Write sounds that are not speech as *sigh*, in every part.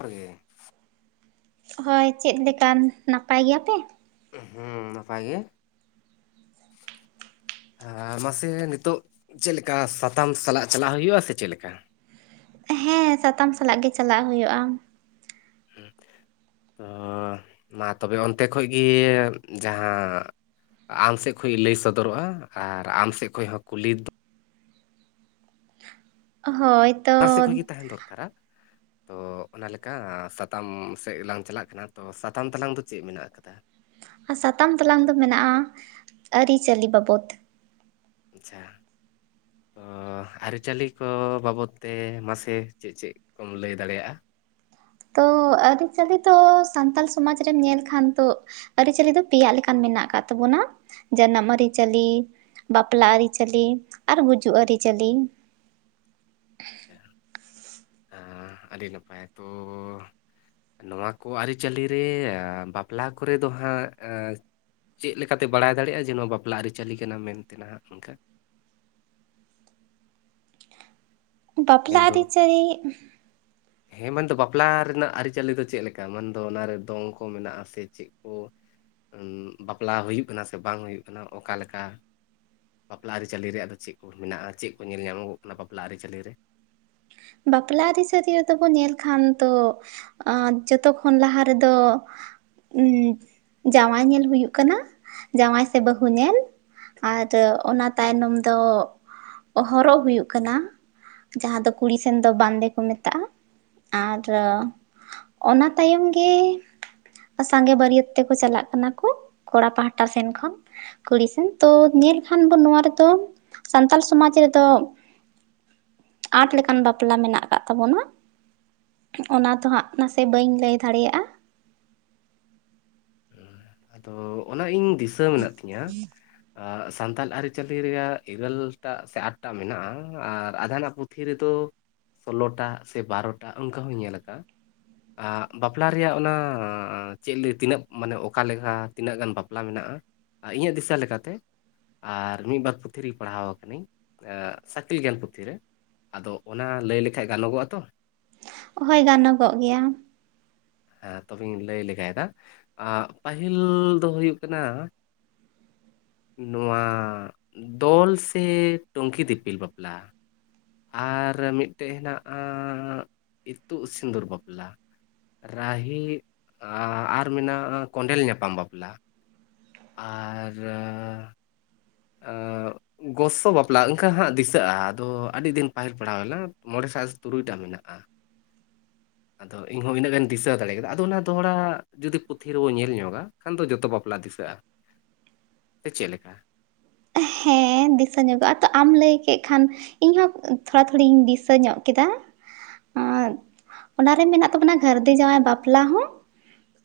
ᱟᱜᱮ ᱦᱳᱭ ᱪᱮᱫ ᱞᱮᱠᱟᱱ ᱱᱟᱯᱟᱭ ᱜᱮᱭᱟᱯᱮ? ᱦᱩᱸ ᱱᱟᱯᱟᱭ ᱜᱮ? *inaudible* ᱢᱟᱥᱮ ᱱᱤᱛᱚᱜ ᱪᱮᱫ ᱞᱮᱠᱟ ᱥᱟᱛᱟᱢ ᱥᱟᱞᱟᱜ ᱪᱟᱞᱟᱜ ᱦᱩᱭᱩᱜᱼᱟ?, ᱥᱮ ᱪᱮᱫ ᱞᱮᱠᱟ? ᱦᱮᱸ ᱥᱟᱛᱟᱢ ᱥᱟᱞᱟᱜ ᱜᱮ ᱪᱟᱞᱟᱜ ᱦᱩᱭᱩᱜᱼᱟ? ᱦᱚᱸ ᱢᱟ ᱛᱚᱵᱮ ᱚᱱᱛᱮ ᱠᱷᱚᱡ ᱜᱮ ᱡᱟᱦᱟᱸ ᱟᱢ ᱥᱮᱫ ᱠᱷᱚᱱ ᱞᱟᱹᱭ ᱥᱚᱫᱚᱨᱚᱜᱼᱟ, ᱟᱨ ᱟᱢ ᱥᱮᱫ ᱠᱷᱚᱱ ᱦᱚᱸ ᱠᱩᱞᱤ ᱫᱚ᱾ ᱦᱳᱭ, ᱛᱚ ᱵᱟᱨ ᱥᱮᱡ ᱠᱷᱚᱱ ᱜᱮ ᱛᱟᱦᱳᱸᱱ ᱫᱚᱨᱠᱟᱨᱟ᱾ ᱛᱚ ᱚᱱᱟ ᱞᱮᱠᱟ ᱥᱟᱛᱟᱢ ᱥᱮᱫ ᱜᱮᱞᱟᱝ ᱪᱟᱞᱟᱜ ᱠᱟᱱᱟ ᱛᱚ ᱥᱟᱛᱟᱢ ᱛᱟᱞᱟᱝ ᱫᱚ ᱪᱮᱫ ᱢᱮᱱᱟᱜ ᱟᱠᱟᱫᱟ? ᱟᱨ ᱥᱟᱛᱟᱢ ᱛᱟᱞᱟᱝ ᱫᱚ ᱢᱮᱱᱟᱜᱼᱟ, ᱟᱹᱨᱤᱪᱟᱹᱞᱤ ᱵᱟᱵᱚᱫ, ᱟᱪᱪᱷᱟ, ᱛᱚ ᱟᱹᱨᱤᱪᱟᱹᱞᱤ ᱠᱚ ᱵᱟᱵᱚᱫ ᱛᱮ ᱢᱟᱥᱮ ᱪᱮᱫ ᱪᱮᱫ ᱠᱚᱢ ᱞᱟᱹᱭ ᱫᱟᱲᱮᱭᱟᱜᱼᱟ? ᱛᱚ ᱟᱹᱨᱤᱪᱟᱹᱞᱤ ᱫᱚ ᱥᱟᱱᱛᱟᱲ ᱥᱚᱢᱟᱡᱽ ᱨᱮᱢ ᱧᱮᱞ ᱠᱷᱟᱱ ᱛᱚ ᱟᱹᱨᱤᱪᱟᱹᱞᱤ ᱫᱚ ᱯᱮᱭᱟᱜ ᱞᱮᱠᱟᱱ ᱢᱮᱱᱟᱜ ᱟᱠᱟᱜ ᱛᱟᱵᱚᱱᱟ ᱡᱟᱱᱟᱢ ᱟᱹᱨᱤᱪᱟᱹᱞᱤ, ᱵᱟᱯᱞᱟ ᱟᱹᱨᱤᱪᱟᱹᱞᱤ, ᱟᱨ ᱜᱩᱡᱩᱜ ᱟᱹᱨᱤᱪᱟᱹᱞᱤ ᱾ *inaudible* ᱟᱸ ᱟᱹᱰᱤ ᱱᱟᱯᱟᱭ ᱛᱳ ᱱᱚᱣᱟ ᱠᱚ ᱟᱹᱨᱤᱪᱟᱹᱤ ᱨᱮ ᱵᱟᱯᱞᱟ ᱠᱚᱨᱮ ᱫᱚ ᱦᱟᱸᱜ ᱮᱸ ᱪᱮᱫ ᱞᱮᱠᱟᱛᱮ ᱵᱟᱲᱟᱭ ᱫᱟᱲᱮᱭᱟᱜᱼᱟ, ᱡᱮ ᱱᱚᱣᱟ ᱵᱟᱯᱞᱟ ᱟᱹᱨᱤᱪᱟᱹᱞᱤ ᱠᱟᱱᱟ ᱢᱮᱱᱛᱮ ᱱᱟᱦᱟᱜ ᱚᱱᱠᱟ ᱾ ᱵᱟᱯᱞᱟ ᱢᱮᱱᱫᱚ ᱟᱹᱨᱤᱪᱟᱹᱨᱤ ᱦᱮᱸ ᱢᱮᱱᱫᱚ ᱵᱟᱯᱞᱟ ᱨᱮᱱᱟᱜ ᱟᱹᱨᱤᱪᱟᱹᱞᱤ ᱫᱚ ᱪᱮᱫ ᱞᱮᱠᱟ? ᱢᱮᱱᱫᱚ ᱚᱱᱟᱨᱮ ᱫᱚᱝ ᱠᱚ ᱢᱮᱱᱟᱜ ᱟᱥᱮ ᱪᱮᱫ ᱠᱚ? ᱵᱟᱯᱞᱟ ᱦᱩᱭᱩᱜ ᱠᱟᱱᱟ ᱥᱮ ᱵᱟᱝ ᱦᱩᱭᱩᱜ ᱠᱟᱱᱟ ᱚᱠᱟᱞᱮᱠᱟ? ᱵᱟᱯᱞᱟ ᱟᱹᱨᱤᱪᱟᱹᱞᱤ ᱨᱮ ᱟᱫᱚ ᱪᱮᱜ ᱠᱚ ᱢᱮᱱᱟᱜᱼᱟ ᱪᱮᱜ ᱠᱚ ᱧᱮᱞ ᱧᱟᱢᱚᱜᱚᱜ ᱠᱟᱱᱟ ᱵᱟᱯᱞᱟ ᱟᱹᱨᱤᱪᱟᱹᱞᱤ ᱨᱮ? ᱵᱟᱯᱞᱟ ᱟᱹᱨᱤᱪᱟᱹᱞᱤ ᱨᱮᱫᱚ ᱵᱚᱱ ᱧᱮᱞ ᱠᱷᱟᱱ ᱛᱚ ᱟᱨ ᱡᱚᱛᱚ ᱠᱦᱚᱱ ᱞᱟᱦᱟ ᱨᱮᱫᱚ ᱩ ᱡᱟᱶᱟᱭ ᱧᱮᱞ ᱦᱩᱭᱩᱜ ᱠᱟᱱᱟ ᱡᱟᱶᱟᱭ ᱥᱮ ᱵᱟᱹᱦᱩ ᱧᱮᱞ, ᱟᱨ ᱚᱱᱟ ᱛᱟᱭᱱᱚᱢ ᱫᱚ ᱦᱚᱨᱚᱜ ᱦᱩᱭᱩᱜ ᱠᱟᱱᱟ ᱡᱟᱦᱟᱸ ᱫᱚ ᱠᱩᱞᱤ ᱥᱮᱱ ᱫᱚ ᱵᱟᱱᱫᱮ ᱠᱚ ᱢᱮᱛᱟᱜᱼᱟ ᱟᱨ ᱚᱱᱟ ᱛᱟᱭᱚᱢ ᱜᱮ ᱥᱟᱸᱜᱮ ᱵᱟᱹᱨᱭᱟᱹᱛ ᱛᱮᱠᱚ ᱪᱟᱞᱟᱜ ᱠᱟᱱᱟ ᱠᱚ ᱠᱚᱲᱟ ᱯᱟᱦᱴᱟ ᱥᱮᱱ ᱠᱷᱚᱱ ᱠᱩᱲᱤ ᱥᱮᱱ ᱛᱳ ᱧᱮᱞ ᱠᱷᱟᱱ ᱵᱚᱱ ᱱᱚᱣᱟ ᱨᱮᱫᱚ ᱥᱟᱱᱛᱟᱞ ᱥᱚᱢᱟᱡᱽ ᱨᱮᱫᱚ ᱟᱴ ᱞᱮᱠᱟ, ᱜᱟᱱ ᱵᱟᱯᱞᱟ ᱢᱮᱱᱟᱜ ᱟᱠᱟᱜ ᱛᱟᱵᱚᱱᱟ ᱚᱱᱟ ᱫᱚ ᱦᱟᱸᱜ ᱱᱟᱥᱮ ᱵᱟᱹᱧ ᱞᱟᱹᱭ ᱫᱟᱲᱮᱭᱟᱜᱼᱟ᱾ ᱟᱫᱚ ᱚᱱᱟ ᱤᱧ ᱫᱤᱥᱟᱹ ᱢᱮᱱᱟᱜ ᱛᱤᱧᱟ ᱟᱥ ᱥᱟᱱᱛᱟᱞ ᱟᱹᱨᱤᱪᱟᱹᱞᱤ ᱨᱮᱭᱟᱜ ᱤᱨᱟᱹᱞ ᱴᱟᱜ ᱥᱮ ᱟᱴ ᱴᱟᱜ ᱢᱮᱱᱟᱜᱼᱟ, ᱟᱨ ᱟᱫᱦᱟᱱᱟᱜ ᱯᱩᱛᱷᱤ ᱨᱮᱫᱚ ᱥᱳᱞᱳᱚ ᱴᱟᱜ ᱥᱮ ᱵᱟᱨᱚ ᱴᱟᱜ ᱚᱱᱠᱟ ᱦᱚᱸᱧ ᱧᱮᱞ ᱟᱠᱟᱫ-ᱟ ᱾ ᱟ ᱵᱟᱯᱞᱟ ᱨᱮᱭᱟᱜ ᱚᱱᱟ ᱪᱮᱜ ᱞᱟᱹᱭ ᱛᱤᱱᱟᱹᱜ ᱢᱟᱱᱮ ᱚᱠᱟ ᱞᱮᱠᱟ ᱛᱤᱱᱟᱹᱜ ᱜᱟᱱ ᱵᱟᱯᱞᱟ ᱢᱮᱱᱟᱜᱼᱟ ᱤᱧᱟᱹᱜ ᱫᱤᱥᱟᱹ ᱞᱮᱠᱟᱛᱮ ᱟᱨ ᱢᱤᱫ ᱵᱟᱨ ᱯᱩᱛᱷᱤ ᱨᱮᱜᱮ ᱯᱟᱲᱦᱟᱣ ᱠᱟᱱᱤᱧ ᱮ ᱥᱮ ᱟᱠᱤᱞ ᱜᱮᱭᱟᱱ ᱯᱩᱛᱷᱤᱨᱮ᱾ ᱟᱫᱚ ᱚᱱᱟ ᱞᱟᱹᱭ ᱞᱮᱠᱷᱟᱡ ᱜᱟᱱᱚᱜᱚᱜᱼᱟ ᱛᱚ? ᱦᱳᱭ ᱜᱟᱱᱚᱜᱚᱜ ᱜᱮᱭᱟ᱾ ᱦᱮ ᱛᱚᱵᱮᱧ ᱞᱟᱹᱭ ᱞᱮᱜᱟᱭᱫᱟ᱾ ᱟᱸᱜ ᱯᱟᱹᱦᱤᱞ ᱫᱚ ᱦᱩᱭᱩᱜ ᱠᱟᱱᱟ ᱱᱚᱣᱟ ᱫᱚᱞ ᱥᱮ ᱴᱩᱝᱠᱤ ᱫᱤᱯᱤᱞ ᱵᱟᱯᱞᱟ ᱟᱨ ᱢᱤᱫᱴᱮᱡ ᱦᱮᱱᱟᱜᱼᱟ ᱤᱛᱩᱫ ᱥᱤᱸᱫᱩᱨ ᱵᱟᱯᱞᱟ᱾ ᱨᱟᱦᱤ ᱟ ᱟᱨ ᱢᱮᱱᱟᱜᱼᱟ ᱠᱚᱸᱰᱮᱞ ᱧᱟᱯᱟᱢ ᱵᱟᱯᱞᱟ᱾ ᱟᱨ ᱨᱟ ᱟᱸᱜ ᱜᱚᱥᱚ ᱵᱟᱯᱞᱟ ᱮᱝᱠᱟ ᱦᱟᱸᱜ ᱫᱤᱥᱟᱹᱜᱼᱟ ᱟᱫᱚ ᱟᱹᱰᱤ ᱫᱤᱱ ᱛᱟᱦᱮᱱ ᱯᱟᱲᱦᱟᱣ ᱦᱩᱭ ᱞᱮᱱᱟ ᱢᱚᱬᱮ ᱥᱟᱜ ᱥᱮ ᱛᱩᱨᱩᱭ ᱴᱟ ᱢᱮᱱᱟᱜᱼᱟ᱾ *inaudible* ᱟᱫᱚ ᱤᱧᱦᱚᱸ ᱤᱱᱟᱹᱜ ᱜᱮᱱᱤᱧ ᱫᱤᱥᱟᱹ ᱫᱟᱲᱮ ᱠᱟᱫᱟ ᱟᱫᱚ ᱚᱱᱟ ᱫᱚᱦᱲᱟ ᱡᱩᱫᱤ ᱯᱩᱛᱷᱤ ᱨᱮᱵᱚ ᱧᱮᱞ ᱧᱚᱜᱟ ᱮᱠᱷᱟᱱ ᱫᱚ ᱡᱚᱛᱚ ᱵᱟᱯᱞᱟ ᱫᱤᱥᱟᱹᱜᱼᱟ᱾ *inaudible* ᱥᱮ ᱪᱮᱫ ᱞᱮᱠᱟ? ᱦᱮᱸ ᱫᱤᱥᱟᱹ ᱧᱚᱜᱚᱜᱼᱟ ᱛᱚ ᱟᱢ ᱞᱮᱭ ᱠᱮᱜ ᱠᱷᱟᱱ ᱤᱧᱦᱚᱸ ᱛᱷᱚᱲᱟ ᱛᱷᱩᱲᱤᱧ ᱫᱤᱥᱟᱹ ᱧᱚᱜ ᱠᱮᱫᱟ᱾ ᱟᱸ ᱚᱱᱟᱨᱮ ᱢᱮᱱᱟᱜ ᱛᱟᱵᱚᱱᱟ ᱜᱷᱟᱹᱨᱫᱤ ᱡᱟᱶᱟᱭ ᱵᱟᱯᱞᱟ ᱦᱚᱸ᱾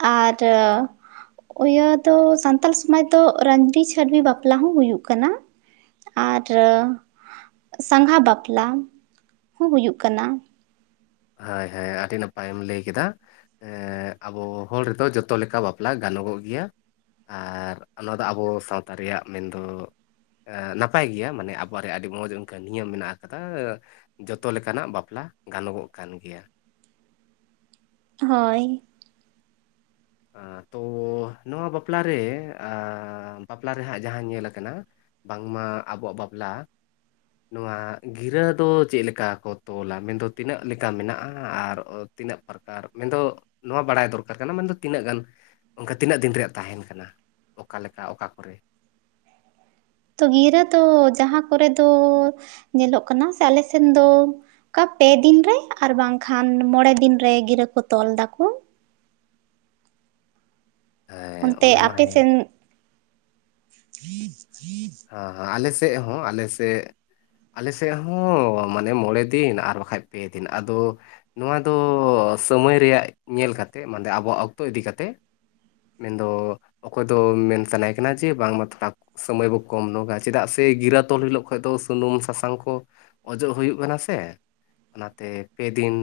ᱟᱨ ᱳᱭᱟᱹ ᱫᱚ ᱥᱟᱱᱛᱟᱞ ᱥᱚᱢᱟᱡᱽ ᱫᱚ ᱨᱟᱺᱰᱤ ᱪᱷᱟᱹᱰᱣᱤ ᱵᱟᱯᱞᱟ ᱦᱚᱸ ᱦᱩᱭᱩᱜ ᱠᱟᱱᱟ ᱟᱨ ᱥᱟᱸᱜᱷᱟ ᱵᱟᱯᱞᱟ ᱦᱚᱸ ᱦᱩᱭᱩᱜ ᱠᱟᱱᱟ᱾ ᱦᱳᱭ ᱦᱳᱭ ᱟᱹᱰᱤ ᱱᱟᱯᱟᱭᱮᱢ ᱞᱟᱹᱭ ᱠᱮᱫᱟ᱾ ᱮᱸᱜ ᱟᱵᱚ ᱦᱚᱲ ᱫᱚ ᱡᱚᱛᱚ ᱞᱮᱠᱟ ᱵᱟᱯᱞᱟ ᱜᱟᱱᱚᱜᱚᱜ ᱜᱮᱭᱟ᱾ ᱟᱨ ᱚᱱᱟ ᱫᱚ ᱟᱵᱚ ᱥᱟᱶᱛᱟ ᱨᱮᱭᱟᱜ ᱢᱮᱱᱫᱚ ᱮ ᱱᱟᱯᱟᱭ ᱜᱮᱭᱟ ᱢᱟᱱᱮ ᱟᱵᱚᱣᱟᱜ ᱨᱮ ᱟᱹᱰᱤ ᱢᱚᱡᱽ ᱚᱱᱠᱟ ᱱᱤᱭᱚᱢ ᱢᱮᱱᱟᱜ ᱟᱠᱟᱫᱟ ᱡᱚᱛᱚ ᱞᱮᱠᱟᱱᱟᱜ ᱵᱟᱯᱞᱟ ᱜᱟᱱᱚᱜᱚᱜ ᱠᱟᱱ ᱜᱮᱭᱟ᱾ ᱦᱳᱭ᱾ ᱟᱸ ᱛᱚ ᱱᱚᱣᱟ ᱵᱟᱯᱞᱟ ᱨᱮ ᱟ ᱵᱟᱯᱞᱟ ᱨᱮ ᱦᱟᱸᱜ ᱡᱟᱦᱟᱸ ᱧᱮᱞ ᱟᱠᱟᱱᱟ ᱵᱟᱝᱢᱟ ᱟᱵᱚᱣᱟᱜ ᱵᱟᱯᱞᱟ ᱱᱚᱣᱟ ᱜᱤᱨᱟᱹ ᱫᱚ ᱪᱮᱫ ᱞᱮᱠᱟ ᱠᱚ ᱛᱚᱞᱟ ᱢᱮᱱᱫᱚ ᱛᱤᱱᱟᱹᱜ ᱞᱮᱠᱟ ᱢᱮᱱᱟᱜᱼᱟ ᱟᱨ ᱛᱤᱱᱟᱹᱜ ᱯᱨᱚᱠᱟᱨ ᱢᱮᱱᱫᱚ ᱱᱚᱣᱟ ᱵᱟᱲᱟᱭ ᱫᱚᱨᱠᱟᱨ ᱠᱟᱱᱟ ᱢᱮᱱᱫᱚ ᱛᱤᱱᱟᱹᱜ ᱜᱟᱱ ᱚᱱᱠᱟ ᱛᱤᱱᱟᱹᱜ ᱫᱤᱱ ᱨᱮᱭᱟᱜ ᱛᱟᱦᱮᱱ ᱠᱟᱱᱟ ᱚᱠᱟ ᱞᱮᱠᱟ ᱚᱠᱟ ᱠᱚᱨᱮ? ᱛᱚ ᱜᱤᱨᱟᱹ ᱫᱚ ᱡᱟᱦᱟᱸ ᱠᱚᱨᱮ ᱫᱚ ᱧᱮᱞᱚᱜ ᱠᱟᱱᱟ ᱥᱮ ᱟᱞᱮ ᱥᱮᱱ ᱫᱚ ᱠᱟ ᱯᱮ ᱫᱤᱱ ᱨᱮ ᱟᱨ ᱵᱟᱝᱠᱷᱟᱱ ᱢᱚᱬᱮ ᱫᱤᱱ ᱨᱮ ᱜᱤᱨᱟᱹ ᱠᱚ ᱛᱚᱞ ᱫᱟᱠᱚ᱾ ᱦᱮᱸ ᱚᱱᱛᱮ ᱚᱱᱟ ᱢᱟ ᱟᱯᱮ ᱦᱮᱸ ᱥᱮᱱ ᱦᱟᱸ ᱦᱟᱸ ᱟᱞᱮ ᱥᱮᱫ ᱦᱚᱸ ᱟᱞᱮ ᱥᱮᱫ ᱟᱞᱮ ᱥᱮᱫ ᱦᱚᱸ ᱢᱟᱱᱮ ᱢᱚᱬᱮ ᱫᱤᱱ ᱟᱨ ᱵᱟᱠᱷᱟᱡ ᱯᱮ ᱫᱤᱱ ᱟᱫᱚ ᱱᱚᱣᱟ ᱫᱚ ᱥᱚᱢᱚᱭ ᱨᱮᱭᱟᱜ ᱧᱮᱞ ᱠᱟᱛᱮᱜ ᱢᱟᱫᱮ ᱟᱵᱚᱣᱟᱜ ᱚᱠᱛᱚ ᱤᱫᱤ ᱠᱟᱛᱮᱫ᱾ ᱢᱮᱱ ᱫᱚ ᱚᱠᱚᱭ ᱫᱚ ᱢᱮᱱ ᱥᱟᱱᱟᱭᱮ ᱠᱟᱱᱟ ᱡᱮ ᱵᱟᱝ ᱢᱟ ᱛᱷᱚᱲᱟ ᱥᱚᱢᱚᱭ ᱵᱟᱠᱚ ᱠᱚᱢ ᱱᱚᱜᱟ ᱪᱮᱫᱟᱜ ᱥᱮ ᱜᱤᱨᱟᱹ ᱛᱚᱞ ᱦᱤᱞᱳᱜ ᱠᱷᱚᱡ ᱫᱚ ᱥᱩᱱᱩᱢ ᱥᱟᱥᱟᱝ ᱠᱚ ᱚᱡᱚᱜ ᱦᱩᱭᱩᱜ ᱠᱟᱱᱟ ᱥᱮ᱾ ᱚᱱᱟᱛᱮ ᱯᱮ ᱫᱤᱱ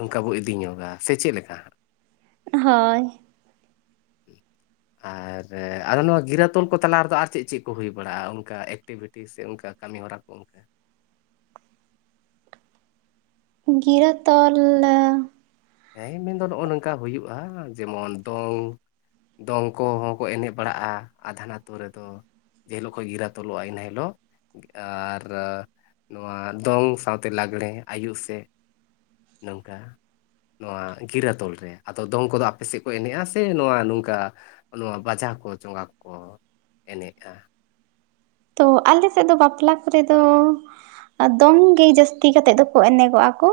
ᱚᱱᱠᱟ ᱵᱚ ᱤᱫᱤ ᱧᱚᱜᱟ, ᱥᱮ ᱪᱮᱫ ᱞᱮᱠᱟ ᱦᱟᱸᱜ? ᱦᱳᱭ᱾ ᱟᱨ ᱟᱫᱚ ᱱᱚᱣᱟ ᱜᱤᱨᱟᱹ ᱛᱚᱞ ᱠᱚ ᱛᱟᱞᱟ ᱨᱮᱫᱚ ᱟᱨ ᱪᱮᱫ ᱪᱮᱫ ᱠᱚ ᱦᱩᱭ ᱵᱟᱲᱟᱜ-ᱟ ᱚᱱᱠᱟ ᱮᱠᱴᱤᱵᱷᱤᱴᱤ ᱥᱮ ᱚᱱᱠᱟ ᱠᱟᱢᱤ ᱦᱚᱨᱟ ᱠᱚ ᱚᱱᱠᱟ? ᱜᱤᱨᱟᱹ ᱛᱚᱞ ᱮ ᱦᱮᱸ ᱤᱧ ᱢᱮᱱᱫᱚ ᱱᱚᱜ-ᱚ ᱱᱚᱝᱠᱟ ᱦᱩᱭᱩᱜ-ᱟ ᱡᱮᱢᱚᱱ ᱫᱚᱝ, ᱫᱚᱝ ᱠᱚᱦᱚᱸ ᱠᱚ ᱮᱱᱮᱡ ᱵᱟᱲᱟᱜ-ᱟ ᱟᱫᱷᱟᱱ ᱟᱛᱩ ᱨᱮᱫᱚ᱾ ᱡᱮ ᱦᱤᱞᱳᱜ ᱠᱷᱚᱡ ᱜᱤᱨᱟ ᱛᱚᱞᱚᱜ-ᱟ ᱮᱱ ᱦᱤᱞᱳᱜ᱾ ᱟᱨ ᱱᱚᱣᱟ ᱫᱚᱝ ᱥᱟᱶᱛᱮ ᱞᱟᱜᱽᱬᱮ ᱟᱭᱩᱵ ᱥᱮᱫ᱾ ᱱᱚᱝᱠᱟ᱾ ᱱᱚᱣᱟ ᱜᱤᱨᱟᱹ ᱛᱚᱞ ᱨᱮ ᱟᱫᱚ ᱫᱚᱝ ᱠᱚᱫᱚ ᱟᱯᱮ ᱥᱮᱫ ᱠᱚ ᱮᱱᱮᱡᱼᱟ ᱥᱮ ᱱᱚᱣᱟ ᱱᱚᱝᱠᱟ ᱟ ᱱᱚᱣᱟ ᱵᱟᱡᱟ ᱠᱚ ᱪᱚᱸᱜᱟ ᱠᱚᱠᱚ ᱮᱱᱮᱡᱼᱟ᱾ ᱛᱚ ᱟᱞᱮ ᱥᱮᱫ ᱫᱚ ᱵᱟᱯᱞᱟ ᱠᱚᱨᱮ ᱫᱚ ᱮ ᱫᱚᱝ ᱜᱮ ᱡᱟᱹᱥᱛᱤ ᱠᱟᱛᱮᱜ ᱫᱚᱠᱚ ᱮᱱᱮᱜᱚ-ᱟ ᱠᱚ᱾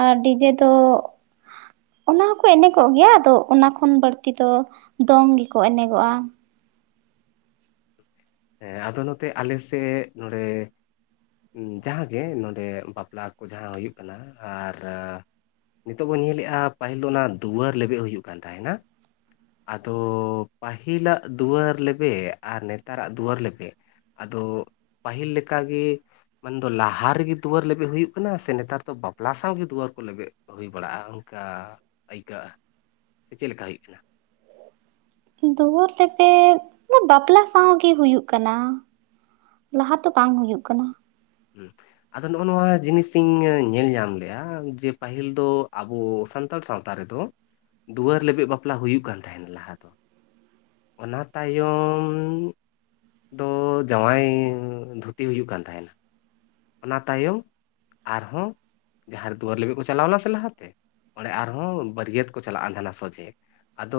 ᱟᱨ ᱰᱤ ᱡᱮ ᱫᱚ ᱚᱱᱟ ᱦᱚᱸ ᱠᱚ ᱮᱱᱮᱜᱚᱜ ᱜᱮᱭᱟ ᱟᱫᱚ ᱚᱱᱟ ᱠᱷᱚᱱ ᱵᱟᱹᱲᱛᱤ ᱫᱚ ᱫᱚᱝ ᱜᱮᱠᱚ ᱮᱱᱮᱜᱚᱜ-ᱟ᱾ ᱦᱮᱸ ᱟᱫᱚ ᱱᱚᱛᱮ ᱟᱞᱮ ᱥᱮᱫ ᱱᱚᱰᱮ ᱩᱸ ᱡᱟᱦᱟᱸ ᱜᱮ ᱱᱚᱸᱰᱮ ᱵᱟᱯᱞᱟ ᱠᱚ ᱡᱟᱦᱟᱸ ᱦᱩᱭᱩᱜ ᱠᱟᱱᱟ ᱟᱨ ᱱᱤᱛᱚᱜ ᱵᱚᱱ ᱧᱮᱞᱮᱜ-ᱟ ᱯᱟᱹᱦᱤᱞ ᱫᱚ ᱚᱱᱟ ᱫᱩᱣᱟᱹᱨ ᱞᱮᱵᱮᱜ ᱦᱩᱭᱩᱜ ᱠᱟᱱ ᱛᱟᱦᱮᱱᱟ᱾ ᱟᱫᱚ ᱯᱟᱦᱤᱞᱟᱜ ᱫᱩᱣᱟᱹᱨ ᱞᱮᱵᱮᱜ ᱟᱨ ᱱᱮᱛᱟᱨᱟᱜ ᱫᱩᱣᱟᱹᱨ ᱞᱮᱵᱮᱜ ᱟᱫᱚ ᱯᱟᱦᱤᱞ ᱞᱮᱠᱟ ᱜᱮ ᱢᱮᱱ ᱫᱚ ᱞᱟᱦᱟ ᱨᱮᱜᱮ ᱫᱩᱣᱟᱹᱨ ᱞᱮᱵᱮᱜ ᱦᱩᱭᱩᱜ ᱠᱟᱱᱟ ᱥᱮ ᱱᱮᱛᱟᱨ ᱫᱚ ᱵᱟᱯᱞᱟ ᱥᱟᱶ ᱜᱮ ᱫᱩᱣᱟᱹᱨ ᱠᱚ ᱞᱮᱵᱮᱜ ᱦᱩᱭ ᱵᱟᱲᱟᱜ-ᱟ ᱚᱱᱠᱟ ᱟᱹᱭᱠᱟᱹᱜ-ᱟ, ᱥᱮ ᱪᱮᱫ ᱞᱮᱠᱟ ᱦᱩᱭᱩᱜ ᱠᱟᱱᱟ? ᱫᱩᱣᱟᱹᱨ ᱞᱮᱵᱮᱜ ᱫᱚ ᱵᱟᱯᱞᱟ ᱥᱟᱶ ᱜᱮ ᱦᱩᱭᱩᱜ ᱠᱟᱱᱟ᱾ ᱞᱟᱦᱟ ᱛᱚ ᱵᱟᱝ ᱦᱩᱭᱩᱜ ᱠᱟᱱᱟ᱾ ᱦᱩᱸ᱾ ᱟᱫᱚ ᱱᱚᱜ-ᱚ ᱱᱚᱣᱟ ᱡᱤᱱᱤᱥ ᱤᱧ ᱧᱮᱞ ᱧᱟᱢ ᱞᱮᱜ-ᱟ ᱡᱮ ᱯᱟᱦᱤᱞ ᱫᱚ ᱟᱵᱚ ᱥᱟᱱ ᱛᱟᱲ ᱥᱟᱶᱛᱟ ᱨᱮᱫᱚ, ᱫᱩᱣᱟᱹᱨ ᱞᱮᱵᱮᱜ ᱵᱟᱯᱞᱟ ᱦᱩᱭᱩᱜ ᱠᱟᱱ ᱛᱟᱦᱮᱱᱟ ᱞᱟᱦᱟ ᱫᱚ᱾ ᱚᱱᱟ ᱛᱟᱭᱚᱢ ᱫᱚ ᱡᱟᱶᱟᱭ ᱫᱷᱩᱛᱤ ᱦᱩᱭᱩᱜ ᱠᱟᱱ ᱛᱟᱦᱮᱱᱟ᱾ ᱚᱱᱟ ᱛᱟᱭᱚᱢ ᱟᱨᱦᱚᱸ ᱡᱟᱦᱟᱸ ᱨᱮ ᱫᱩᱣᱟᱹᱨ ᱞᱮᱵᱮᱜ ᱠᱚ ᱪᱟᱞᱟᱣ ᱮᱱᱟ ᱥᱮ ᱞᱟᱦᱟ ᱛᱮ ᱚᱸᱲᱮ ᱟᱨᱦᱚᱸ ᱵᱟᱹᱨᱭᱟᱹᱛ ᱠᱚ ᱪᱟᱞᱟᱜ-ᱟᱱ ᱛᱟᱦᱮᱱᱟ ᱥᱚᱡᱷᱮ᱾ ᱟᱫᱚ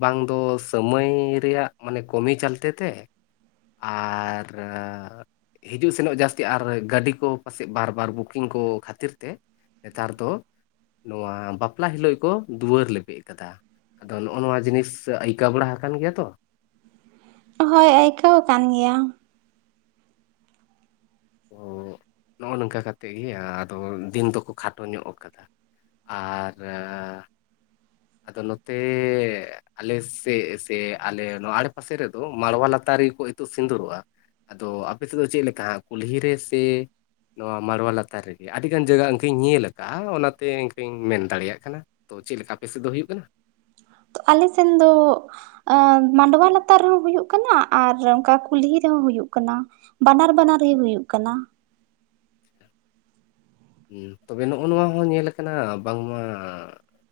ᱵᱟᱝ ᱫᱚ ᱥᱟᱹᱢᱟᱹᱭ ᱨᱮᱭᱟᱜ ᱢᱟᱱᱮ ᱠᱚᱢᱤ ᱪᱟᱞᱛᱮ ᱛᱮ ᱟᱨ ᱦᱤᱡᱩᱜ ᱥᱮᱱᱚᱜ ᱡᱟᱥᱛᱤ ᱟᱨ ᱜᱟᱹᱰᱤ ᱠᱚ ᱯᱟᱥᱮᱡ ᱵᱟᱨ ᱵᱟᱨ ᱵᱩᱠᱤᱝ ᱠᱚ ᱠᱷᱟᱛᱤᱨ ᱛᱮ ᱱᱮᱛᱟᱨ ᱫᱚ ᱱᱚᱣᱟ ᱵᱟᱯᱞᱟ ᱦᱤᱞᱟᱹᱜ ᱜᱮᱠᱚ ᱫᱩᱣᱟᱹᱨ ᱞᱮᱵᱮᱜ ᱟᱠᱟᱫᱟ᱾ ᱟᱫᱚ ᱱᱚᱜ-ᱚ ᱱᱚᱣᱟ ᱡᱤᱱᱤᱥ ᱟᱹᱭᱠᱟᱹ ᱵᱟᱲᱟ ᱦᱟᱠᱟᱱ ᱜᱮᱭᱟ ᱛᱚ᱾ ᱦᱳᱭ ᱟᱹᱭᱠᱟᱹᱣ ᱟᱠᱟᱱ ᱜᱮᱭᱟ᱾ ᱩᱸᱜ ᱱᱚᱜ-ᱚ ᱱᱚᱝᱠᱟ ᱠᱟ ᱠᱟᱛᱮᱜ ᱜᱮ ᱟᱫᱚ ᱫᱤᱱ ᱫᱚᱠᱚ ᱠᱷᱟᱴᱚ ᱧᱚᱜ ᱟᱠᱟᱫᱟ᱾ ᱟᱨ ᱨᱟ *inaudible* ᱟᱫᱚ ᱱᱚᱛᱮ ᱟᱞᱮ ᱥᱮᱫ ᱥᱮ ᱟᱞᱮ ᱱᱚᱣᱟ ᱟᱲᱰᱮ ᱯᱟᱥᱮ ᱨᱮᱫᱚ ᱢᱟᱲᱣᱟ ᱞᱟᱛᱟᱨ ᱨᱮ ᱜᱮᱠᱚ ᱤ ᱛᱩᱫ ᱥᱤᱸᱫᱩᱨᱚᱜ-ᱟ ᱟᱫᱚ ᱟᱯᱮ ᱥᱮᱫ ᱫᱚ ᱪᱮᱫ ᱞᱮᱠᱟ ᱠᱩᱞᱦᱤ ᱨᱮ ᱥᱮ ᱱᱚᱣᱟ ᱢᱟᱲᱣᱟ ᱞᱟᱛᱟᱨ ᱨᱮᱜᱮ, ᱟᱹᱰᱤ ᱜᱟᱱ ᱡᱟᱭᱜᱟ ᱤᱱᱠᱟᱧ ᱧᱮᱞ ᱟᱠᱟᱫ-ᱟ ᱚᱱᱟᱛᱮ ᱤᱱᱠᱟᱹᱧ ᱢᱮᱱ ᱫᱟᱲᱮᱭᱟᱜ ᱠᱟᱱᱟ᱾ ᱛᱚ ᱪᱮᱫ ᱞᱮᱠᱟ ᱟᱯᱮᱥᱮᱫ ᱫᱚ ᱦᱩᱭᱩᱜ ᱠᱟᱱᱟ? ᱛᱚ ᱟᱞᱮ ᱥᱮᱱ ᱫᱚ ᱟᱸ ᱢᱟᱰᱣᱟ ᱞᱟᱛᱟᱨ ᱨᱮᱦᱚᱸ ᱦᱩᱭᱩᱜ ᱠᱟᱱᱟ ᱟᱨ ᱚᱱᱠᱟ ᱠᱩᱞᱦᱤ ᱨᱮᱦᱚᱸ ᱦᱩᱭᱩᱜ ᱠᱟᱱᱟ᱾ ᱵᱟᱱᱟᱨ ᱵᱟᱱᱟᱨ ᱜᱮ ᱦᱩᱭᱩᱜ ᱠᱟᱱᱟ᱾ ᱦᱩᱸ ᱛᱚᱵᱮ ᱱᱚᱜ-ᱚ ᱱᱚᱣᱟ ᱦᱚᱸ ᱧᱮᱞ ᱟᱠᱟᱱᱟ ᱵᱟᱝ ᱢᱟ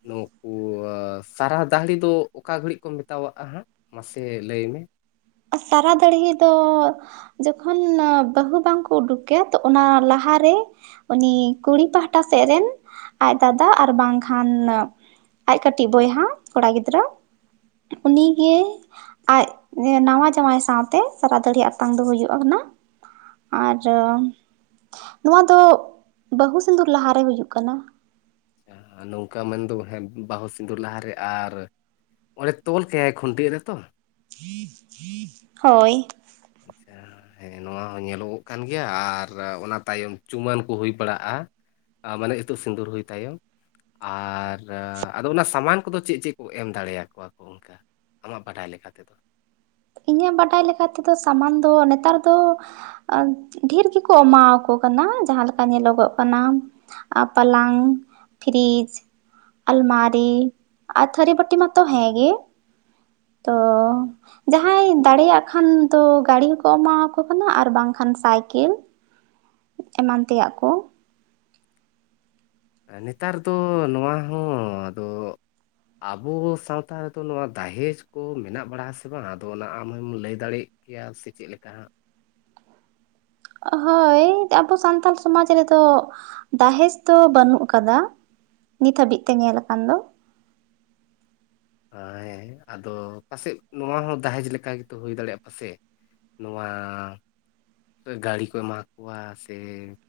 ᱱᱩᱠᱩ ᱥᱟᱨᱟ ᱫᱟᱦᱲᱤ ᱫᱚ ᱚᱠᱟ ᱜᱷᱟᱹᱲᱤᱡ ᱠᱚ ᱢᱮᱛᱟᱣᱟᱜ-ᱟ ᱦᱟᱸᱜ? ᱢᱟᱥᱮ ᱞᱟᱹᱭ ᱢᱮ᱾ ᱥᱟᱨᱟ ᱫᱟᱹᱲᱦᱤ ᱫᱚ ᱡᱚᱠᱷᱚᱱ ᱵᱟᱹᱦᱩ ᱵᱟᱝᱠᱚ ᱩᱰᱩᱠᱮ ᱛᱚ ᱚᱱᱟ ᱞᱟᱦᱟᱨᱮ ᱩᱱᱤ ᱠᱩᱲᱤ ᱯᱟᱦᱴᱟ ᱥᱮᱫ ᱨᱮᱱ ᱟᱡ ᱫᱟᱫᱟ ᱟᱨ ᱵᱟᱝᱠᱷᱟᱱ ᱟᱡ ᱠᱟᱹᱴᱤᱡ ᱵᱚᱭᱦᱟ ᱠᱚᱲᱟ ᱜᱤᱫᱽᱨᱟᱹ ᱩᱱᱤᱜᱮ ᱟᱡ ᱱᱟᱣᱟ ᱡᱟᱶᱟᱭ ᱥᱟᱶᱛᱮ ᱥᱟᱨᱟ ᱫᱟᱹᱲᱦᱤ ᱟᱛᱟᱝ ᱫᱚ ᱦᱩᱭᱩᱜ-ᱟ ᱦᱩᱱᱟᱹ ᱟᱨ ᱱᱚᱣᱟ ᱫᱚ ᱵᱟᱹᱦᱩ ᱥᱤᱸᱫᱩᱨ ᱞᱟᱦᱟ ᱨᱮ ᱦᱩᱭᱩᱜ ᱠᱟᱱᱟ᱾ ᱟ ᱱᱚᱝᱠᱟ ᱢᱮᱱᱫᱚ ᱦᱮᱸ ᱵᱟᱹᱦᱩ ᱥᱤᱸᱫᱩᱨ ᱞᱟᱦᱟᱨᱮ ᱟᱨ ᱚᱸᱰᱮ ᱛᱚᱞ ᱠᱟᱭᱟᱭ ᱠᱷᱩᱱᱴᱤ ᱨᱮᱛᱚ᱾ ᱦᱳᱭ᱾ ᱟᱪᱪᱷᱟ ᱦᱮᱸ ᱱᱚᱣᱟ ᱦᱚᱸ ᱧᱮᱞᱚᱜᱚᱜ ᱠᱟᱱ ᱜᱮᱭᱟ ᱟᱨ ᱚᱱᱟ ᱛᱟᱭᱚᱢ ᱪᱩᱢᱟᱹᱱ ᱠᱚ ᱦᱩᱭ ᱵᱟᱲᱟᱜ-ᱟ᱾ ᱢᱟᱱᱮ ᱤᱛᱩᱫ ᱥᱤᱸᱫᱩᱨ ᱦᱩᱭ ᱛᱟᱭᱚᱢ᱾ ᱟᱨ ᱟᱫᱚ ᱚᱱᱟ ᱥᱟᱢᱟᱱ ᱠᱚᱫᱚ ᱪᱮᱫ ᱪᱮᱫ ᱠᱚ ᱮᱢ ᱫᱟᱲᱮᱭᱴ ᱟᱠᱚᱣᱟ ᱠᱚ ᱚᱱᱠᱟ? ᱟᱢᱟᱜ ᱵᱟᱰᱟᱭ ᱞᱮᱠᱟ ᱛᱮᱫᱚ᱾ ᱤᱧᱟᱹᱜ ᱵᱟᱰᱟᱭ ᱞᱮᱠᱟ ᱛᱮᱫᱚ ᱥᱟᱢᱟᱱ ᱫᱚ ᱱᱮᱛᱟᱨ ᱫᱚ ᱟ ᱰᱷᱮᱨ ᱜᱮᱠᱚ ᱮᱢᱟᱣᱟᱠᱚ ᱠᱟᱱᱟ ᱡᱟᱦᱟᱸ ᱞᱮᱠᱟ ᱧᱮᱞᱚᱜᱚᱜ ᱠᱟᱱᱟ᱾ ᱟᱨ ᱯᱟᱞᱟᱝ, ᱯᱷᱨᱤᱡᱽ, ᱟᱞᱢᱟᱨᱤ ᱟᱨ ᱛᱷᱟᱹᱨᱤ ᱵᱟᱴᱤ ᱢᱟ ᱛᱚ ᱦᱮᱜᱮ᱾ ᱛᱚ ᱡᱟᱦᱟᱸᱭ ᱫᱟᱲᱮᱭᱟᱜ ᱠᱷᱟᱱ ᱫᱚ ᱜᱟᱲᱤ ᱦᱚᱸᱠᱚ ᱮᱢᱟᱣᱟᱠᱚ ᱠᱟᱱᱟ ᱟᱨ ᱵᱟᱝᱠᱷᱟᱱ ᱥᱟᱭᱠᱮᱞ᱾ ᱮᱢᱟᱱ ᱛᱮᱭᱟᱜ ᱠᱚ᱾ ᱦᱮᱸ ᱱᱮᱛᱟᱨ ᱫᱚ ᱱᱚᱣᱟ ᱦᱚᱸ ᱟᱫᱚ ᱟᱵᱚ ᱵᱚ ᱥᱟᱶᱛᱟ ᱨᱮᱫᱚ ᱱᱚᱣᱟ ᱫᱟᱦᱮᱡᱽ ᱠᱚ ᱢᱮᱱᱟᱜ ᱵᱟᱲᱟᱜ ᱴ-ᱟ ᱥᱮ ᱵᱟᱝ ᱟᱫᱚ ᱚᱱᱟ ᱟᱢ ᱢᱮᱢ ᱞᱟᱹᱭ ᱫᱟᱲᱮᱜ ᱠᱮᱭᱟ ᱥᱮ ᱪᱮᱫ ᱞᱮᱠᱟ ᱦᱟᱸᱜ᱾ ᱦᱳᱭ ᱟᱵᱚ ᱥᱟᱱᱛᱟᱞ ᱥᱚᱢᱟᱡᱽ ᱨᱮᱫᱚ ᱫᱟᱦᱮᱡᱽ ᱫᱚ ᱵᱟᱹᱱᱩᱜ ᱟᱠᱟᱫᱟ᱾ ᱱᱤᱛ ᱦᱟᱹᱵᱤᱡ ᱛᱮ ᱧᱮᱞ ᱟᱠᱟᱱ ᱫᱚ᱾ ᱦᱮᱸ ᱟᱫᱚ ᱯᱟᱥᱮᱡ ᱱᱚᱣᱟ ᱦᱚᱸ ᱫᱟᱦᱮᱡᱽ ᱞᱮᱠᱟ ᱜᱮᱛᱚ ᱦᱩᱭ ᱫᱟᱲᱮᱭᱟᱜ-ᱟ ᱯᱟᱥᱮᱡ? ᱱᱚᱣᱟ ᱜᱟᱹᱲᱤ ᱠᱚ ᱮᱢᱟ ᱦᱟᱠᱚᱣᱟ ᱥᱮ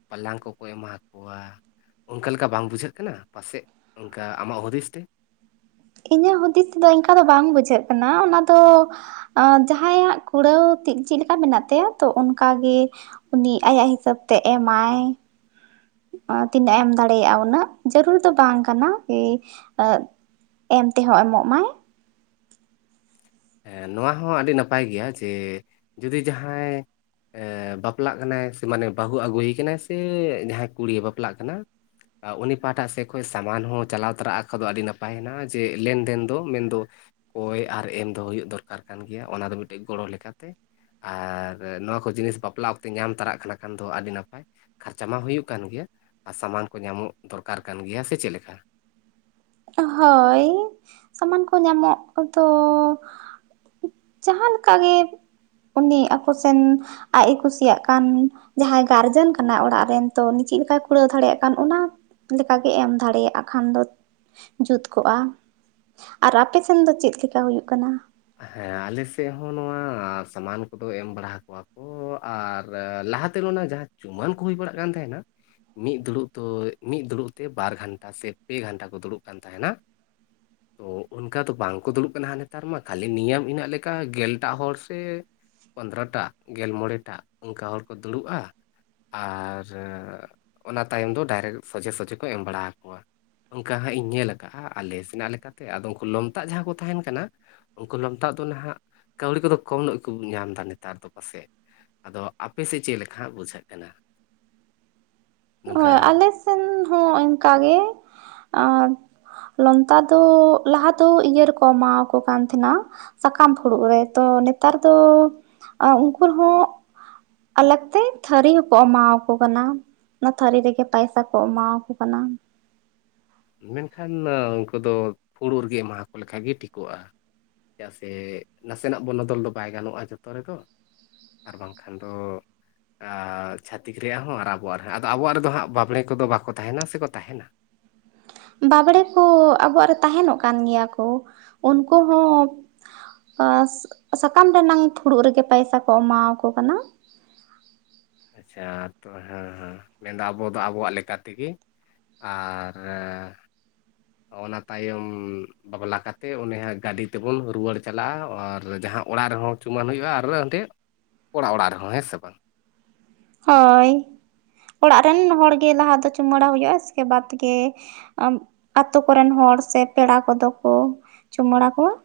ᱯᱟᱞᱟᱝ ᱠᱚᱠᱚ ᱮᱢᱟ ᱦᱟᱠᱚᱣᱟ᱾ ᱚᱱᱠᱟ ᱞᱮᱠᱟ ᱵᱟᱝ ᱵᱩᱡᱷᱟᱹᱜ ᱠᱟᱱᱟ ᱯᱟᱥᱮᱡ ᱚᱱᱠᱟ ᱟᱢᱟᱜ ᱦᱩᱫᱤᱥ ᱛᱮ? ᱤᱧᱟᱹᱜ ᱦᱩᱫᱤᱥ ᱛᱮᱫᱚ ᱤᱱᱠᱟᱹ ᱫᱚ ᱵᱟᱝ ᱵᱩᱡᱷᱟᱹᱜ ᱠᱟᱱᱟ ᱚᱱᱟᱫᱚ ᱟᱸ ᱡᱟᱦᱟᱸᱭᱟᱜ ᱠᱩᱲᱟᱹᱣ ᱛᱤᱜ ᱪᱮᱫ ᱞᱮᱠᱟ ᱢᱮᱱᱟᱜ ᱛᱟᱭᱟ ᱛᱚ ᱚᱱᱠᱟᱜᱮ ᱩᱱᱤ ᱟᱭᱟᱜ ᱦᱤᱥᱟᱹᱵᱽ ᱛᱮ ᱮᱢᱟᱭ᱾ ᱛᱤᱱᱟᱹᱜ ᱮᱢ ᱫᱟᱲᱮᱭᱟᱜ-ᱟ ᱩᱱᱟᱹᱜ ᱡᱟᱹᱨᱩᱲᱴᱨᱤ ᱫᱚ ᱵᱟᱝ ᱠᱟᱱᱟ ᱠᱤ ᱮᱸ ᱮᱢ ᱛᱮᱦᱚᱸ ᱮᱢᱚᱜ ᱢᱟᱭ᱾ ᱦᱮᱸ ᱱᱚᱣᱟ ᱦᱚᱸ ᱟᱹᱰᱤ ᱱᱟᱯᱟᱭ ᱜᱮᱭᱟ ᱡᱮ ᱡᱩᱫᱤ ᱡᱟᱦᱟᱸᱭ ᱮᱸ ᱵᱟᱯᱞᱟᱜ ᱠᱟᱱᱟᱭ ᱥᱮ ᱢᱟᱱᱮ ᱵᱟᱹᱦᱩ ᱟᱹᱜᱩᱭᱮ ᱠᱟᱱᱟᱭ ᱥᱮ ᱡᱟᱦᱟᱸᱭ ᱠᱩᱲᱤ ᱵᱟᱯᱞᱟᱜ ᱠᱟᱱᱟ ᱟ ᱩᱱᱤ ᱯᱟᱦᱴᱟ ᱥᱮᱫ ᱠᱷᱚᱱ ᱥᱟᱢᱟᱱ ᱦᱚᱸ ᱪᱟᱞᱟᱣ ᱛᱚᱨᱟᱜ ᱠᱷᱚ ᱫᱚ ᱟᱹᱰᱤ ᱱᱟᱯᱟᱭ ᱦᱮᱱᱟᱜ-ᱟ ᱡᱮ ᱞᱮᱱᱫᱮᱱ ᱫᱚ ᱢᱮᱱᱫᱚ ᱠᱚᱭ ᱟᱨ ᱮᱢ ᱫᱚ ᱦᱩᱭᱩᱜ ᱫᱚᱨᱠᱟᱨ ᱠᱟᱱ ᱜᱮᱭᱟ ᱚᱱᱟ ᱫᱚ ᱢᱤᱫᱴᱮᱡ ᱜᱚᱲᱚ ᱞᱮᱠᱟᱛᱮ᱾ ᱟᱨ ᱱᱚᱣᱟ ᱠᱚ ᱡᱤᱱᱤᱥ ᱵᱟᱯᱞᱟ ᱚᱠᱛᱮ ᱧᱟᱢ ᱛᱚᱨᱟᱜ ᱠᱟᱱᱟ ᱠᱷᱟᱱ ᱫᱚ ᱟᱹᱰᱤ ᱱᱟᱯᱟᱭ᱾ ᱠᱷᱚᱴᱟᱨᱪᱟ ᱢᱟ ᱦᱩᱭᱩᱜ ᱠᱟᱱ ᱜᱮᱭᱟ ᱟᱨ ᱥᱟᱢᱟᱱ ᱠᱚ ᱧᱟᱢᱚᱜ ᱫᱚᱨᱠᱟᱨ ᱠᱟᱱ ᱜᱮᱭᱟ, ᱥᱮ ᱪᱮᱫ ᱞᱮᱠᱟ? ᱦᱳᱭ ᱥᱟᱢᱟᱱ ᱠᱚ ᱧᱟᱢᱚᱜ ᱫᱚ ᱡᱟᱦᱟᱸ ᱞᱮᱠᱟ ᱜᱮ ᱩᱱᱤ ᱟᱠᱚ ᱥᱮᱱ ᱟᱡ ᱮ ᱠᱩᱥᱤᱭᱟᱜ ᱠᱟᱱ᱾ ᱡᱟᱦᱟᱸᱭ ᱜᱟᱨᱡᱮᱱ ᱠᱟᱱᱟᱭ ᱚᱲᱟᱜ ᱨᱮᱱ ᱛᱚ ᱩᱱᱤ ᱪᱮᱫ ᱞᱮᱠᱟᱭ ᱠᱩᱲᱟᱹᱣ ᱫᱟᱲᱮᱭᱟᱜ ᱠᱟᱱ ᱚᱱᱟ ᱞᱮᱠᱟᱜᱮ ᱮᱢ ᱫᱟᱲᱮᱭᱟᱜᱼᱟ ᱠᱷᱟᱱ ᱫᱚ᱾ ᱡᱩᱛ ᱠᱚᱜᱼᱟ᱾ ᱟᱨ ᱟᱯ ᱥᱮᱱ ᱫᱚ ᱪᱮᱫ ᱞᱮᱠᱟ ᱦᱩᱭᱩᱜ ᱠᱟᱱᱟ? ᱦᱮᱸ ᱟᱞᱮ ᱥᱮᱫ ᱦᱚᱸ ᱱᱚᱣᱟ ᱥᱟᱢᱟᱱ ᱠᱚᱫᱚ ᱮᱢ ᱵᱟᱲᱟ ᱦᱟᱠᱚᱣᱟ ᱠᱚ ᱟᱨ ᱞᱟᱦᱟ ᱛᱮᱱ ᱚᱱᱟ ᱡᱟᱦᱟᱸ ᱪᱩᱢᱟᱱ ᱠᱚ ᱦᱩᱭ ᱵᱟᱲᱟᱜ ᱠᱟᱱ ᱛᱟᱦᱮᱱᱟ ᱢᱤᱫ ᱫᱩᱲᱩᱵ ᱫᱚ ᱢᱤᱫ ᱫᱩᱲᱩᱵ ᱛᱮ ᱵᱟᱨ ᱜᱷᱟᱱᱴᱟ ᱥᱮ ᱯᱮ ᱜᱷᱟᱱᱴᱟ ᱠᱚ ᱫᱩᱲᱩᱵ ᱠᱟᱱ ᱛᱟᱦᱮᱱᱟ᱾ ᱛᱚ ᱚᱱᱠᱟ ᱫᱚ ᱵᱟᱝᱠᱚ ᱫᱩᱲᱩᱵ ᱠᱟᱱᱟ ᱦᱟᱸᱜ ᱱᱮᱛᱟᱨ ᱢᱟ᱾ ᱠᱷᱟᱹᱞᱤ ᱱᱤᱭᱚᱢ ᱤᱱᱟᱹᱜ ᱞᱮᱠᱟ ᱜᱮᱞᱴᱟᱜ ᱦᱚᱲ ᱥᱮ ᱯᱚᱱᱫᱽᱨᱚᱴᱟᱜ ᱜᱮᱞ ᱢᱚᱬᱮ ᱴᱟᱜ ᱚᱱᱠᱟ ᱦᱚᱲ ᱠᱚ ᱫᱩᱲᱩᱵᱼᱟ, ᱟᱨ ᱚᱱᱟ ᱛᱟᱭᱚᱢ ᱫᱚ ᱰᱟᱭᱨᱮᱠᱴ ᱥᱚᱡᱷᱮ ᱥᱚᱡᱷᱮ ᱠᱚ ᱮᱢ ᱵᱟᱲᱟ ᱟᱠᱚᱣᱟ᱾ ᱚᱱᱠᱟ ᱦᱟᱸᱜ ᱤᱧ ᱧᱮᱞ ᱟᱠᱟᱜᱼᱟ ᱟᱞᱮ ᱥᱮᱱᱟᱜ ᱞᱮᱠᱟᱛᱮ ᱟᱫᱚ ᱩᱱᱠᱩ ᱞᱚᱢᱛᱟᱜ ᱡᱟᱦᱟᱸ ᱠᱚ ᱛᱟᱦᱮᱱ ᱠᱟᱱᱟ ᱩᱱᱠᱩ ᱞᱚᱢᱛᱟᱜ ᱫᱚ ᱱᱟᱦᱟᱜ ᱠᱟᱹᱣᱰᱤ ᱠᱚᱫᱚ ᱠᱚᱢ ᱧᱚᱜ ᱜᱮᱠᱚ ᱧᱟᱢ ᱮᱫᱟ ᱱᱮᱛᱟᱨ ᱫᱚ ᱯᱟᱥᱮᱡ᱾ ᱟᱫᱚ ᱟᱯᱮ ᱥᱮᱫ ᱪᱮᱫ ᱞᱮᱠᱟ ᱦᱟᱸᱜ ᱵᱩᱡᱷᱟᱹᱜ ᱠᱟᱱᱟ? ᱱᱚᱝᱠᱟ ᱦᱳᱭ ᱟᱞᱮ ᱥᱮᱱ ᱦᱚᱸ ᱚᱱᱠᱟᱜᱮ ᱟ ᱞᱚᱱᱛᱟ ᱫᱚ ᱞᱟᱦᱟ ᱫᱚ ᱤᱭᱟᱹ ᱨᱮᱠᱚ ᱮᱟᱣᱟᱠᱚ ᱠᱟᱱ ᱛᱟᱦᱮᱱᱟ ᱥᱟᱠᱟᱢ ᱯᱷᱩᱲᱩᱜ ᱨᱮ ᱛᱚ ᱱᱮᱛᱟᱨ ᱫᱚ ᱩᱱᱠᱩ ᱨᱮ ᱦᱚᱸ ᱟᱞᱮ ᱛᱮ ᱛᱷᱟᱹᱨᱤ ᱦᱚᱸᱠᱚ ᱮᱢᱟᱣᱟᱠᱚ ᱠᱟᱱᱟ᱾ ᱚᱱᱟ ᱛᱷᱟᱹᱨᱤ ᱨᱮᱜᱮ ᱯᱟᱭᱥᱟ ᱠᱚ ᱮᱢᱟᱣᱟᱠᱚ ᱠᱟᱱᱟ᱾ ᱢᱮᱱᱠᱷᱟᱱ ᱩᱱᱠᱩ ᱫᱚ ᱯᱷᱩᱲᱩᱜ ᱨᱮᱜᱮ ᱮᱢᱟᱠᱚ ᱞᱮᱠᱷᱟᱡ ᱜᱮ ᱴᱷᱤᱠᱚᱜᱼᱟ᱾ ᱪᱮᱫᱟᱜ ᱥᱮ ᱱᱟᱥᱮᱱᱟᱜ ᱵᱚᱱᱚᱫᱚᱞ ᱫᱚ ᱵᱟᱭ ᱜᱟᱱᱚᱜᱼᱟ ᱡᱚᱛᱚ ᱨᱮᱫᱚ᱾ ᱟᱨ ᱵᱟᱝᱠᱷᱟᱱ ᱫᱚ ᱟ ᱪᱷᱟᱹᱛᱤᱠ ᱨᱮᱭᱟᱜ ᱨᱮᱦᱚᱸ ᱟᱨ ᱟᱵᱚᱣᱟᱜ ᱨᱮᱦᱚᱸ ᱟᱫᱚ ᱟᱵᱚᱣᱟᱜ ᱨᱮᱫᱚ ᱦᱟᱸᱜ ᱵᱟᱸᱵᱽᱲᱮ ᱠᱚᱫᱚ ᱵᱟᱠᱚ ᱛᱟᱦᱮᱱᱟ, ᱥᱮᱠᱚ ᱛᱟᱦᱮᱱᱟ? ᱵᱟᱸᱵᱽᱲᱮ ᱠᱚ ᱟᱵᱚᱣᱟᱜ ᱨᱮ ᱛᱟᱦᱮᱱᱚᱜ ᱠᱟᱱ ᱜᱮᱭᱟ ᱠᱚ, ᱩᱱᱠᱩ ᱦᱚᱸ ᱟ ᱥᱟ ᱥᱟᱠᱟᱢ ᱨᱮᱱᱟᱝ ᱯᱷᱩᱲᱩᱜ ᱨᱮᱜᱮ ᱯᱟᱭᱥᱟ ᱠᱚ ᱮᱢᱟᱣᱟᱠᱚ ᱠᱟᱱᱟ᱾ ᱟᱪᱪᱷᱟ ᱛᱚ ᱦᱮᱸ ᱦᱮᱸ ᱢᱮᱱᱫᱟ ᱟᱵᱚ ᱫᱚ ᱟᱵᱚᱣᱟᱜ ᱞᱮᱠᱟ ᱛᱮᱜᱮ᱾ ᱟᱨ ᱨᱮ ᱚᱱᱟ ᱛᱟᱭᱚᱢ ᱵᱟᱯᱞᱟ ᱠᱟᱛᱮᱫ ᱚᱱᱮ ᱜᱟᱹᱰᱤ ᱛᱮᱵᱚᱱ ᱨᱩᱣᱟᱹᱲ ᱪᱟᱞᱟᱜᱼᱟ ᱟᱨ ᱡᱟᱦᱟᱸ ᱚᱲᱟᱜ ᱨᱮᱦᱚᱸ ᱪᱩᱢᱟᱹᱱ ᱦᱩᱭᱩᱜᱼᱟ ᱟᱨ ᱦᱟᱸᱰᱮ ᱚᱲᱟᱜ ᱚᱲᱟᱜ ᱨᱮᱦᱚᱸ, ᱦᱮᱸ ᱥᱮ ᱵᱟᱝ? ᱦᱳᱭ, ᱚᱲᱟᱜ ᱨᱮᱱ ᱦᱚᱲ ᱜᱮ ᱞᱟᱦᱟ ᱫᱚ ᱪᱩᱢᱟᱹᱲᱟ ᱦᱩᱭᱩᱜᱼᱟ ᱥᱮᱭ ᱵᱟᱫᱽ ᱜᱮ ᱮᱢ ᱟᱛᱳ ᱠᱚᱨᱮᱱ ᱦᱚᱲ ᱥᱮ ᱯᱮᱲᱟ ᱠᱚᱫᱚ ᱠᱚ ᱪᱩᱢᱟᱹᱲᱟ ᱠᱚᱣᱟ᱾